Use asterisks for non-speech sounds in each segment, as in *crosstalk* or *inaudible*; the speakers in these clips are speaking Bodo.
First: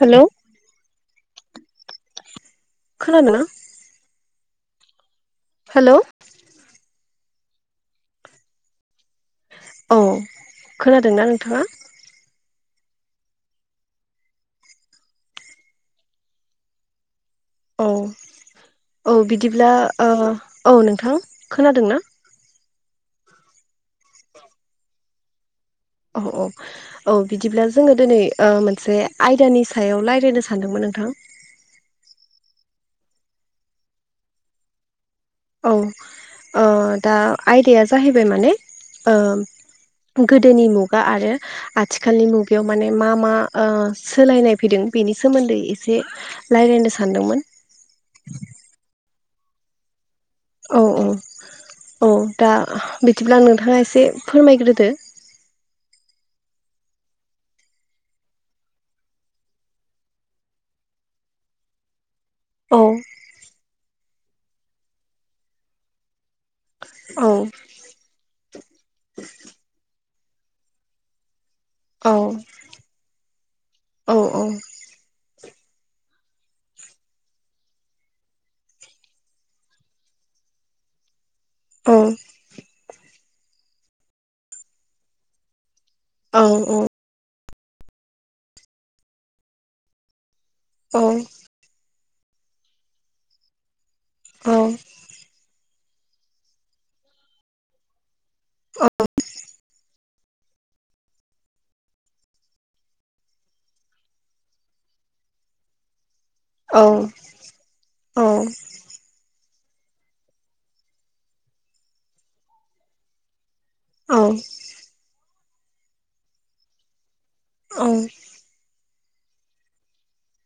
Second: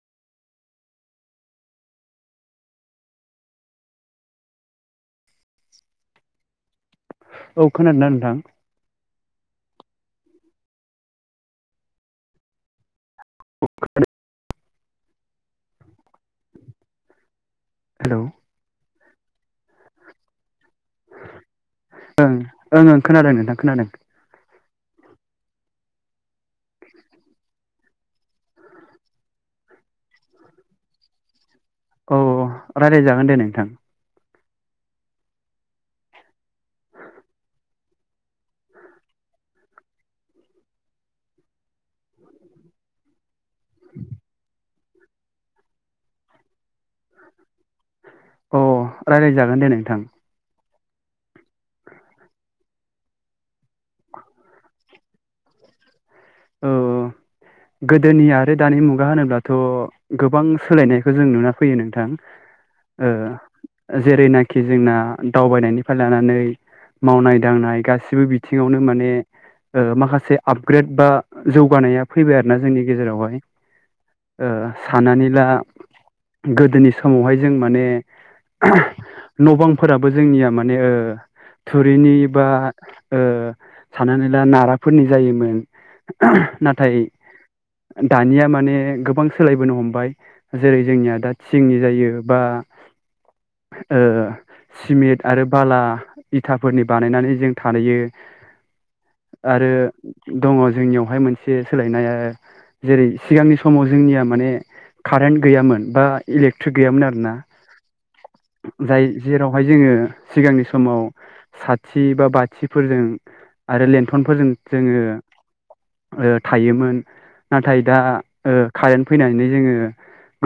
हेलौ। खोनादोना? हेलौ औ खोनादो ना नोंथां? औ। खोनादों ना नोंथाङा? औ हेलौ औ बिदिब्ला अह औ नोंथां खोनादों ना? ओं ओं ओं खोनादों खोनादों। औ औ औ बिदिब्ला जोङो दिनै ओ मोनसे आयदानि सायाव रायलायनो सानदोंमोन नोंथां। औ रायलायजागोन दे नोंथां। औ अ दा आयदाया जाहैबाय माने ओम गोदोनि मुगा आरो आथिखालनि मुगायाव माने मा मा ओ सोलायनाय फैदों बेनि सोमोन्दै एसे रायलायनो सानदोमोन। अ रायलाय जागोन दे नोंथां। औ औ औ दा बिदिब्ला नोंथाङा एसे फोरमायग्रोदो। *unintelligible* औ। गोदोनि आरो दानि मुगा होनोब्लाथ' गोबां सोलायनायखौ जों नुना फैयो नोंथां। औ ओ जेरैनाखि जोंना दावबायनायनिफ्राय लानानै औ मावनाय दांनाय गासिबो बिथिङावनो माने ओ माखा से आपग्रेड बा जौगानाया औ फैबाय आरो ना जोंनि गेजेरावहाय। नोंथाङा ओ सानानै ला गोदोनि समावहाय जों माने *unintelligible* न' बांफोराबो जोंनिया माने ओ थुरिनि बा ओ साननानै ला नाराफोरनि जायोमोन। नाथाय दानिया माने गोबां सोलायबोनो हमबाय। जेरै जोंनिया दा थिंनि जायो बा ओ सिमेट आरो बाला इथाफोरनि बानायनानै जों थायो। आरो दङ' जोंनियावहाय मोन से सोलायनाया जेरै सिगांनि समाव जोंनिया माने कारेन्ट गैयामोन बा इलेक्ट्रिक गैयामोन आरो ना। जाय जेराव बेवहाय जोङो सिगांनि समाव साथि बा बाथिफोरजों आरो लेन्थनफोरजों जोङो ओ थायोमोन नाथाय दा ओ कारेन्ट फैनानै जोङो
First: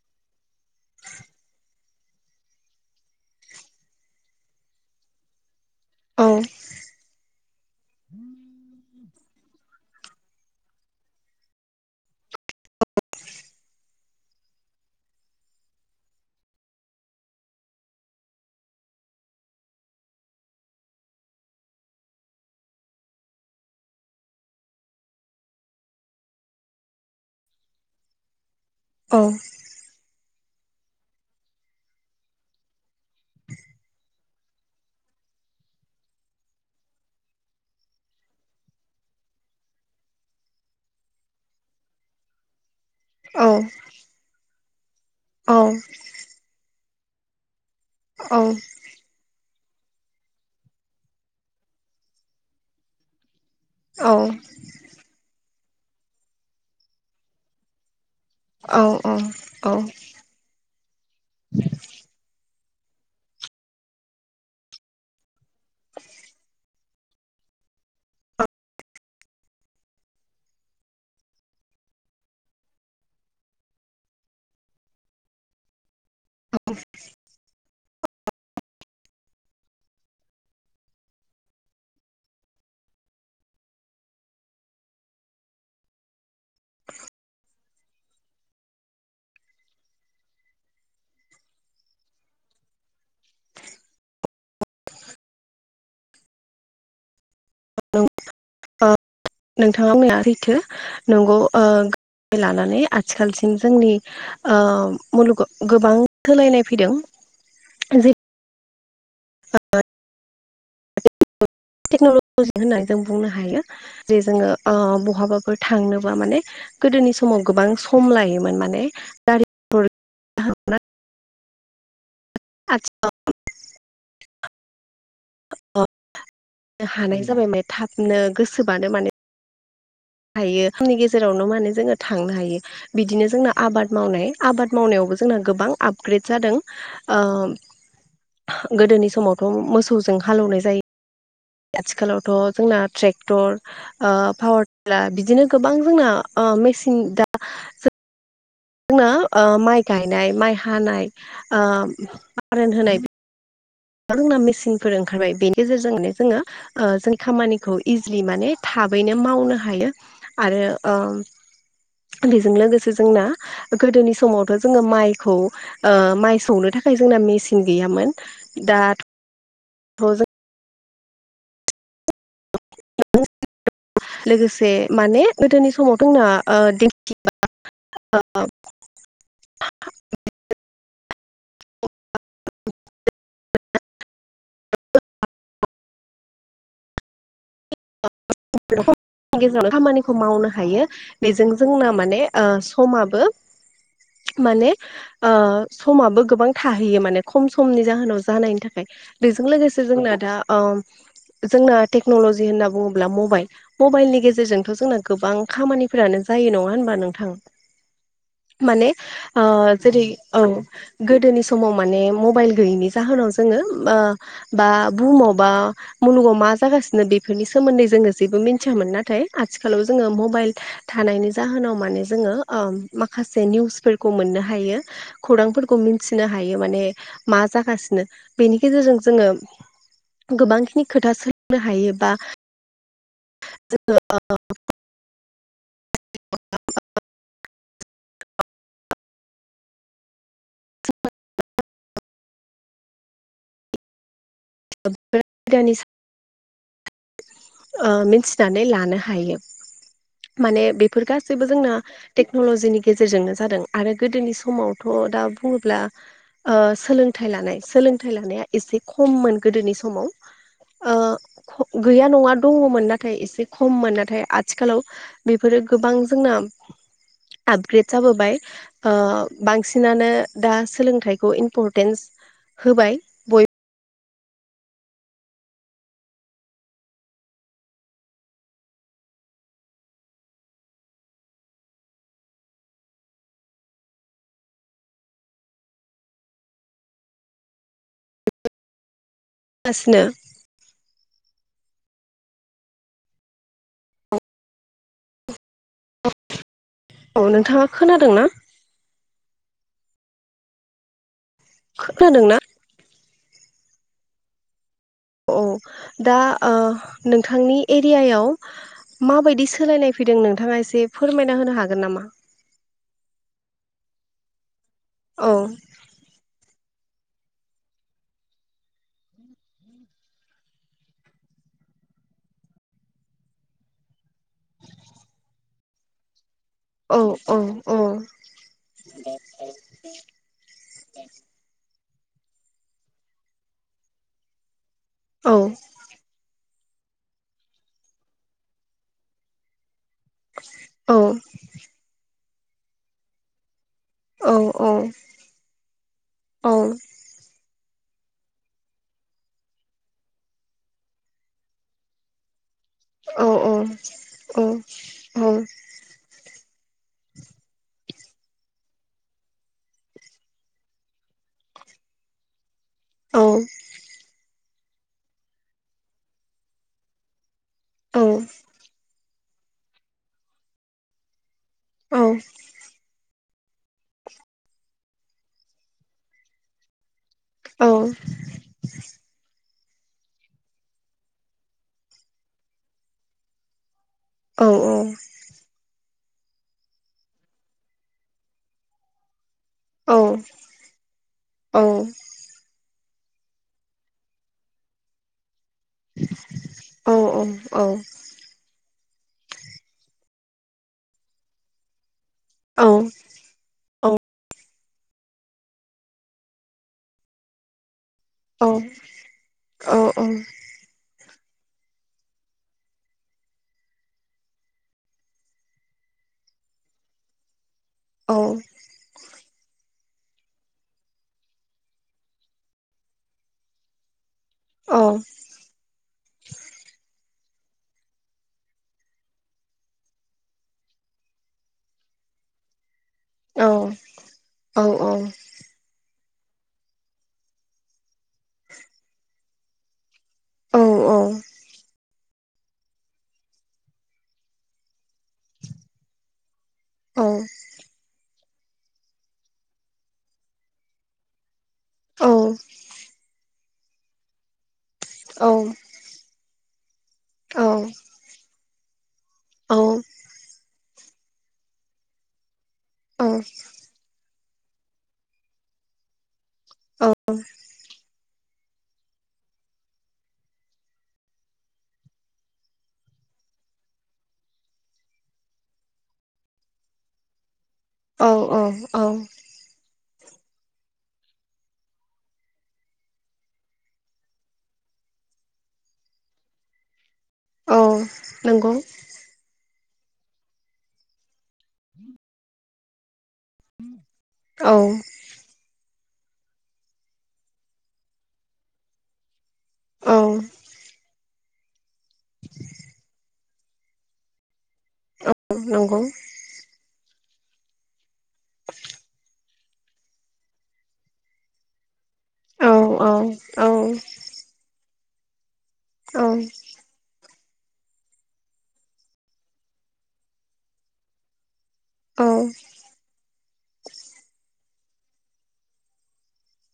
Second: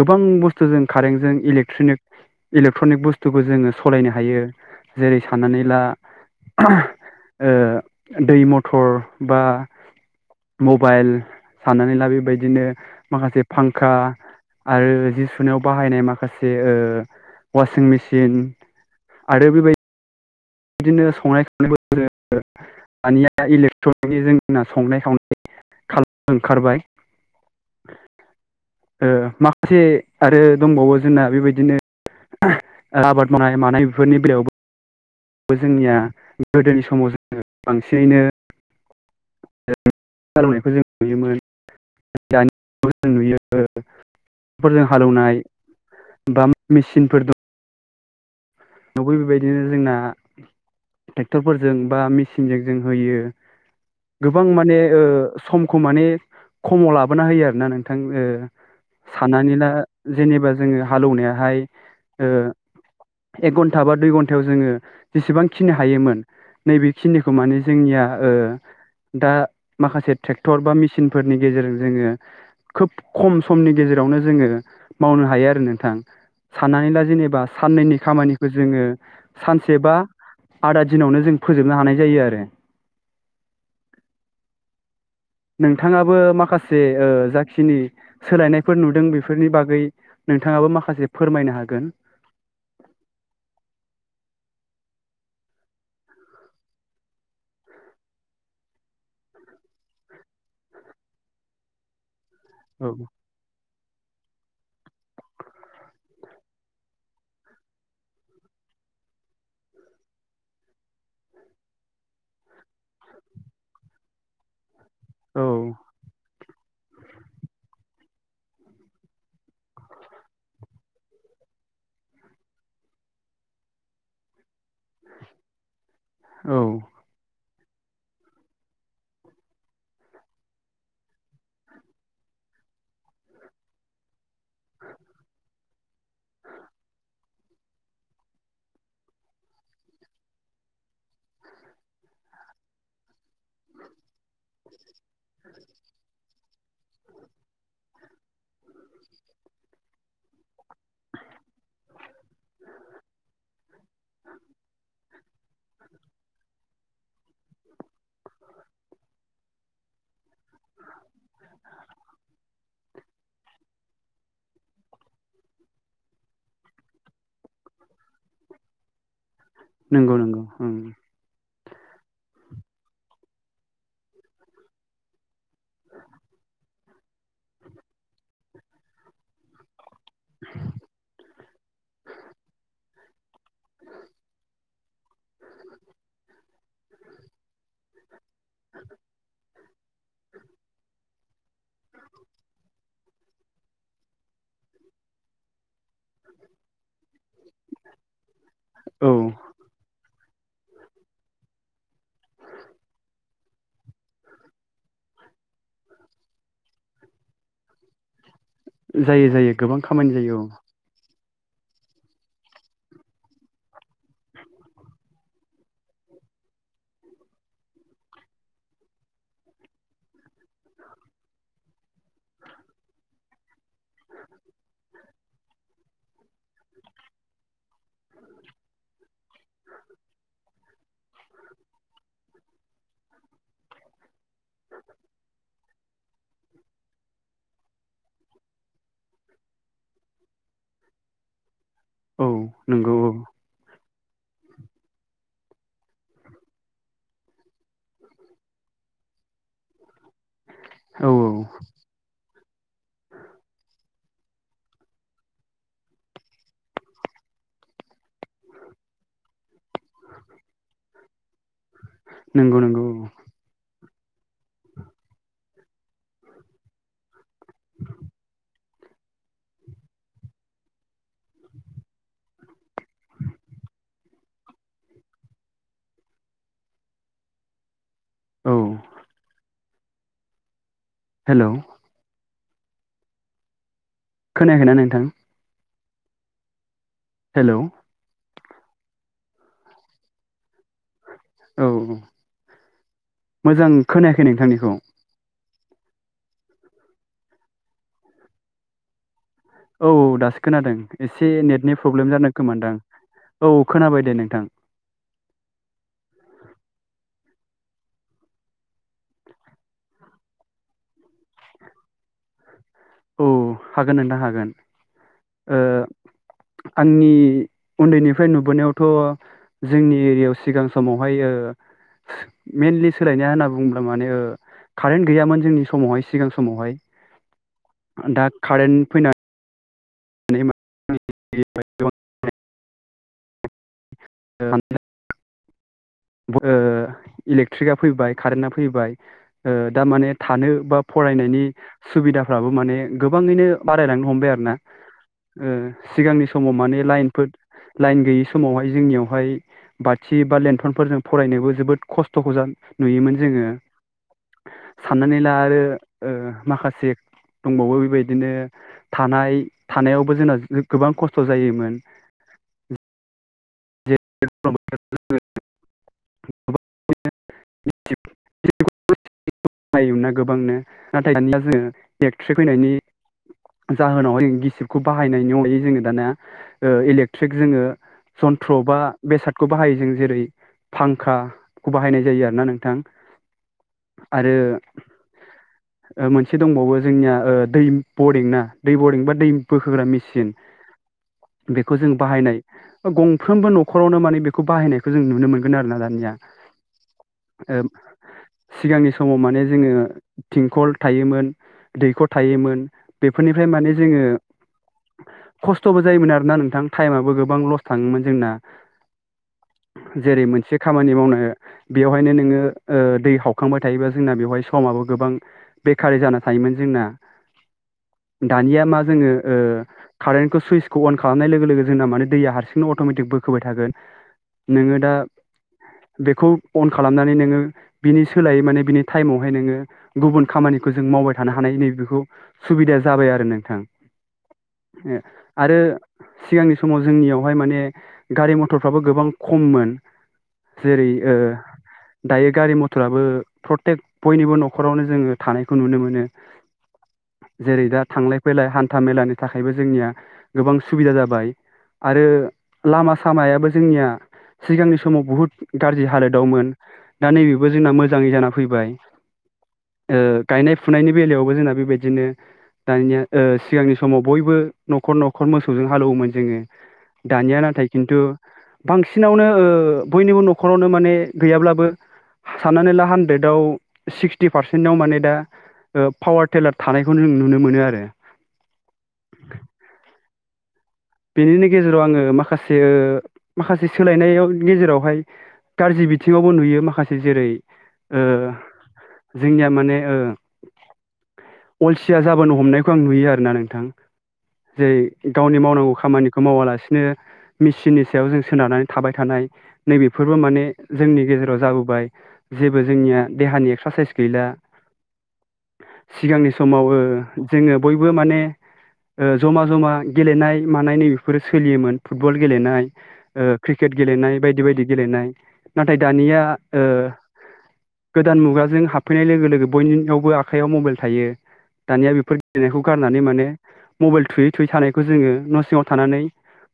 गोबां बुस्थुजों कारेन्टजों इलेक्ट्रनिक इलेक्ट्रनिक बुस्थुखौ जोङो सालायनो हायो जेरै साननानै ला बुंनाया दै मथर बा मबाइल साननानै ला बेबायदिनो माखासे फांखा आरो जि सुनायाव बाहायनाय माखासे ओ वासिं मेसिन आ बे बाय बिदिनो संनाय खावनायबो दानिया इलेक्ट्रनिकनि जोंना संनाय खावनाय खालाम ओंखारबाय *inaudible* ओ माखासे आरो दंबावो जोंना बेबायदिनो आबाद मावनाय मानाय बेफोरनि बेलायावबो जोंनिया गोदोनि समाव जोङो बांसिनैनो ओ हाल एवनायखौ जों नुयोमोन। दानि खौ जों नुयो *unintelligible* जों हालौवनाय बा सिनफोर दं। औ। नंगौ बेबायदिनो जोंना ट्रेक्टरफोरजों बा मेसिनजों जों होयो। गोबां माने ओ समखौ माने खमाव लाबोना होयो आरोना नों थां ओ साननानै ला जेनेबा जोङो हालौनायाहाय ओ एक घन्टा बा दुइ घन्टायाव जोङो जेसेबां खिनो हायोमोन नै बेखिनिखौ माने जोंनिया ओ दा माखासे ट्रेक्टर बा मेसिनफोरनि गेजेरजों जोङो खोब खम समनि गेजेरावनो जोङो मावनो हायो आरो नोंथां साननानै ला जेनेबा साननैनि खामानिखौ जोङो सानसे बा आदा दिनावनो जों फोजोबनो हानाय जायो आरो। *inaudible* नोंथाङाबो माखासे ओ जाखिनि सोलायनायफोर नुदों बेफोरनि बागै नोंथाङाबो माखासे फोरमायनो हागोन *inaudible* ओ नोंथाङा मैया रैथो नंगौ ओ लानानै औ आथिखालसिम जोंनि ओ मुलुगाव गोबां सोलायनाय फैदों जे *inaudible* टेक्न'लजि होननानै जों बुंनो हायो जे जोङो ओ बहाबाफोर औ थांनोबा माने गोदोनि समाव गोबां सम लायोमोन माने गारि मथर आतसा। औ। औ हानाय जाबाय माने थाबनो गोसोबानो माने हायो फुंनि गेजेरावनो माने जोङो थांनो हायो बिदिनो जोंना आबाद मावनाय आबाद मावनायाव जोंना गोबां आपगरेथ जादों गोदोनि समावथ मोसौजों हालोवनाय जायो। आथिखालावथ जोंना ट्रेक क्टर पावार टिलार बिदिनो गोबां जोंना मेसिन दा दों जोंना ओ माइ गायनाय माइ हानाय आ फारन होनाय आरो जोंना मेसिनफोर ओंखारबाय बेनि गेजेरजों माने जोङो ओ जोंनि खामानिखौ इजिलि माने थाबैनो मावनो हायो आरो ओम बेजों लोगोसे जोंना हो गोदोनि समावथ जोङो माइखौ ओ माइ सौनो थाखाय जोंना मेचन गैयामोन हो दा नोंगौ नोंगौ ओ *unintelligible* लोगोसे माने गोदोनि समाव जोंना ओ *inaudible* औ *inaudible* *inaudible* गेजेरावनो खामानिखौ मावनो हायो बेजों जोंना माने ओ समाबो माने ओ समाबो गोबां थाहैयो माने खम समनि जाहोनाव जानायनि थाखाय बेजों औ लोगोसे जोंना दा ओम जोंना टेक्नलजि होनना बुङो ब्ला मबाइल मबाइलनि गेजेरजोंथ जोंना गोबां खामानिफोरानो जायो नङा होनबा नोंथां? *inaudible* माने जायो हो जायो ओ गोबां जेरै खामानि जायो औ गोदोनि समाव माने मबाइल जाहोनाव जोङो ओम बा बुहुमाव बा मुलुगाव मा मा जागासिनो बेफोरनि सो सोमोन्दै जोङो जेबो मिथियामोन नाथाय आथिखालाव जोङो मबाइल थानायनि जाहोनाव माने जोङो आ माखासे निउसफोरखौ मोननो हायो खौरांफोरखौ मिथिनो हायो माने मा ज जागासिनो बेनि गेजेरजों जोङो गोबांखिनि खोथा सोलोंनो हायो बा जोङो ओ *unintelligible* *unintelligible* औ नंगौ औ *unintelligible* ओ मिथिनानै लानो हायो माने बेफोर औ गासैबो जोंना टेक्नलजिनि गेजेरजोंनो जादों आरो गोदोनि समावथ दा बुङोब्ला ओ सोलोंथाइ लानाय सोलोंथाइ लानाया एसे खममोन गोदोनि समाव ओ गैया नङा नंगौ नंगौ दङमोन नाथाय औ एसे खममोन नाथ थाय आथिखालाव हो बेफोरो गोबां जोंना आपग्रेड जाबोबाय ओ बांसिनानो दा सोलोंथाइखौ इम्परटेन्स होबाय बयब औ हेल खोनायाखैना नोंथां? हेलौ गासिनो औ मोजां खोनायाखै नोंथांनिखौ। औ नोंथाङा खोनादों ना? औ दासो खोनादों एसे नेटनि प्रब्लेम जादों खोनादोंना खोमानदां औ खोनाबाय दे नोंथां। औ दा ओ नोंथांनि एरियायाव हा माबायदि सोलायनाय फैदों नोंथाङा एसे फोरमायना होनो हागोन नामा? औ हागोन नोंथां हागोन औ ओ आंनि उन्दैनिफ्राय नुबोनायावथ जोंनि एरियायाव सिगां समावहाय ओ मेएनलि सोलायनाया होनना बुङोब्ला माने ओ कारेन्ट गैयामोन जोंनि समावहाय सिगां सम औ औ औ दा कारेन्ट फैनाय *inaudible* *unintelligible* औ ओ इलेकट्रिकआ फैबाय कारेन्टा फैबाय ओ दा माने थानो बा औ फरायनायनि सुबिदाफ्राबो माने गोबाङैनो बारायलांनो हमबाय औ आरो ना ओ सिगांनि औ समाव माने लाइनफोर लाइन गैयि समावहाय जोंनियावहाय बाथि बा लन फोरजों फरायनोबो जोबोद खस्थखौजोंं नुयोमोन जोङो साननानै ला आरो ओ माखासे दंबावो बेबायदिनो थानाय थानायावबो जोंना गोबां खस्थ जायोमोन। *unintelligible* *unintelligible* *unintelligible* नायोमोनना गोबांनो नाथाय दानिया जोङो एक्ट्रिक फैनायनि जाहोनावहाय गिसिबखौ बाहायनायनि अनगायै जोङो दानिया इलेक थ्रिक जोङो जन्थ्र बा बेसाद खौ बाहायो जों जेरै फांखाखौ बाहायनाय जायो आरोना नोंथां। आरो औ औ ओ मोनसे दंबावो जोंनिया ओ दै बरिं ना दै बरिं बा दै बोखोग्रा मेसिन औ बेखौ जों बाहायनाय गंफ्रोमबो नखरावनो माने बेखौ बाहायनायखौ जों नुनो मोनो। आरोना दानिया ओ सिगांनि समाव माने जोङो थिंखल थायोमोन दैखर थायोमोन। बेफोरनिफ्राय माने जोङो खस्थबो जायोमोन आरोना नोंथां टाइमाबबो गोबां लस थाङोमोन जोंना जेरै मोनसे खामानि मावनाय बेवहायनो नोङो ओ दै हावखांबाय थायोबा जोंना बेवहाय समाबो गोबां बेखार जानानै थायोमोन जोंना। *inaudible* दानिया मा जोङो ओ कारेन्टखौ सुइसखौ अन खालामनाय लोगो लोगो जोंना माने दैया हारसिंनो अटमेटिक बोखोबाय थागोन। नोङो दा बेखौ अन खालामनानै नो बिनि सोलायै माने बिनि टाइमावहाय नोङो गुबुन खामानिखौ जों मावबाय थानो हानाय नैबेखौ सुबिदाया जाबाय आरो नोंथां आरो सिगांनि समाव जोंनियावहाय माने गारि मथरफ्राबो गोबां खममोन। जेरै ओ दायो गारि मथराबो प्रतेक बयनिबो नखरावनो जोङो थानायखौ नुनो मोनो। जेरै दा थांलाय फैलाय हान्था मेलानि थाखायबो जोंनिया गोबां सुबिदा जाबाय। आरो लामा सामायाबो जोंनिया। सिगांनि समाव बुहुद गाज्रि हालोदावमोन। दा नैबेबो जोंना मोजाङै जाना फैबाय गायनाय। फुनायनि बेलायावबो जोंना बेबायदिनो। दानिया ओ सिगांनि समाव बयबो नखर उम नखर मोसौजों हालौवोमोन जोङो। दानिया नाथाय खिन्थु बांसिनावनो बयनिबो नखरावनो माने गैयाब्लाबो। साननानै ला हान्द्रेदाव सिक्सटि पारसेन्टाव माने दा पावार टेलार थानाय। खौ जों नुनो मोनो आरो। औ औ औ बेनिनो गेजेराव आङो माखासे माखासे सोलायनायाव गेजेरावहाय। गाज्रि बिथिङावबो नुयो माखा जेरै औ ओ नंगौ जोंनिया माने ओ अलसिया जाबोनो हमनायखौ आं नुयो आरोना नोंथां औ जे गावनि मावनांगौ। खामानिखौ मावालासिनो मेसिननि सायाव जों सोनारनानै थाबाय थानाय। नैबेफोरबो औ माने जोंनि गेजेराव जाबोबाय जेबो जोंनिया देहानि एक्सारसाइस गैला नंगौ सिगांनि समाव ओ जोङो बयबो माने ओ जमा जमा गेलेनाय मानाय नैबेफोरो सोलियोमोन। फुटबल औ गेलेनाय औ ओ औ क्रिकेट गेलेनाय बायदि बायदि गेलेनाय नाथाय औ दानिया ओ गोदान मुगाजों हाबफैनाय लोगो लोगो बयनियावबो आखायाव मबाइल थायो दानिया औ बेफोर गेलेनायखौ गारनानै माने मबाइल थुयै थुयै थानायखौ जोङो न सिङाव थानानै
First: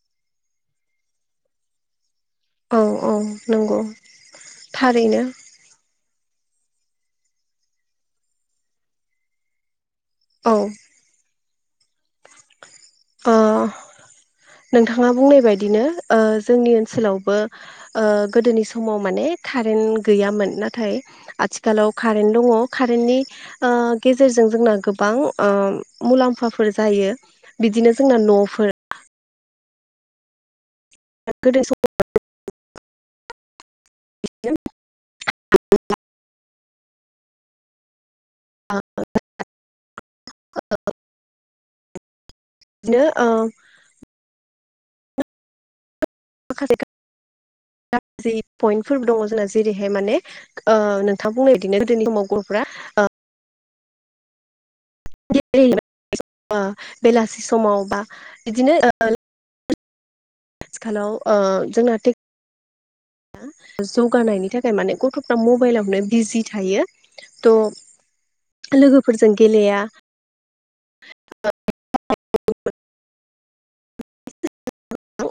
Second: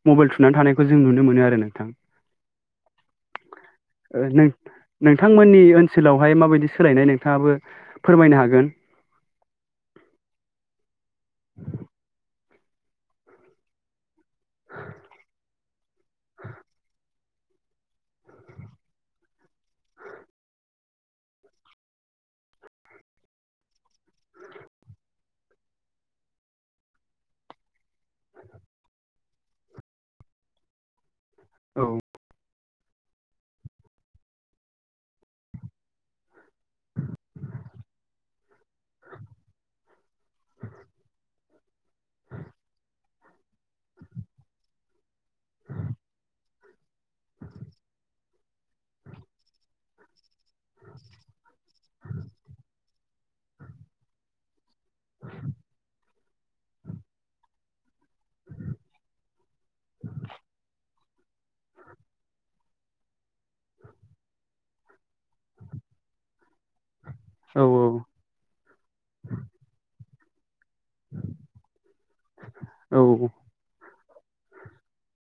मबेल थुनानै थानायखौ जों नुनो मोनो आरो नोंथां औ औ नंगौ ओ थारैनो नों-नोंथांमोननि ओन सोलावहाय माबायदि सोलायनाय नोंथाङाबो फोरमायनो हागोन औ *inaudible* औ नोंथाङा बुंनाय बायदिनो ओ जोंनि ओनसोलावबो ओ गोदोनि समाव माने कारेन्ट गैयामोन नाथाय आथिखालाव कारेन्ट दङ कारेन्टनि ओ गेजे जों जोंना गोबां ओम मुलाम्फाफोर जायो बिदिनो जोंना न'फोर गोदो औ *unintelligible* *unintelligible* *unintelligible* बिदिनो ओं माखासे गाज्रि पइन्टफोरबो दङ जोंना जेरैहाय माने ओ नोंथां बुंनाय बिदिनो गोदोनि समाव गथफ्रा ओ *unintelligible* बेलासि समाव बा बिदिनो *inaudible* हेलौ ओ जोंना थेख जौगानायनि थाखाय माने गथफ्रा मबाइलावनो बिजि थायो थ औ लोगोफोरजों गेलेया औ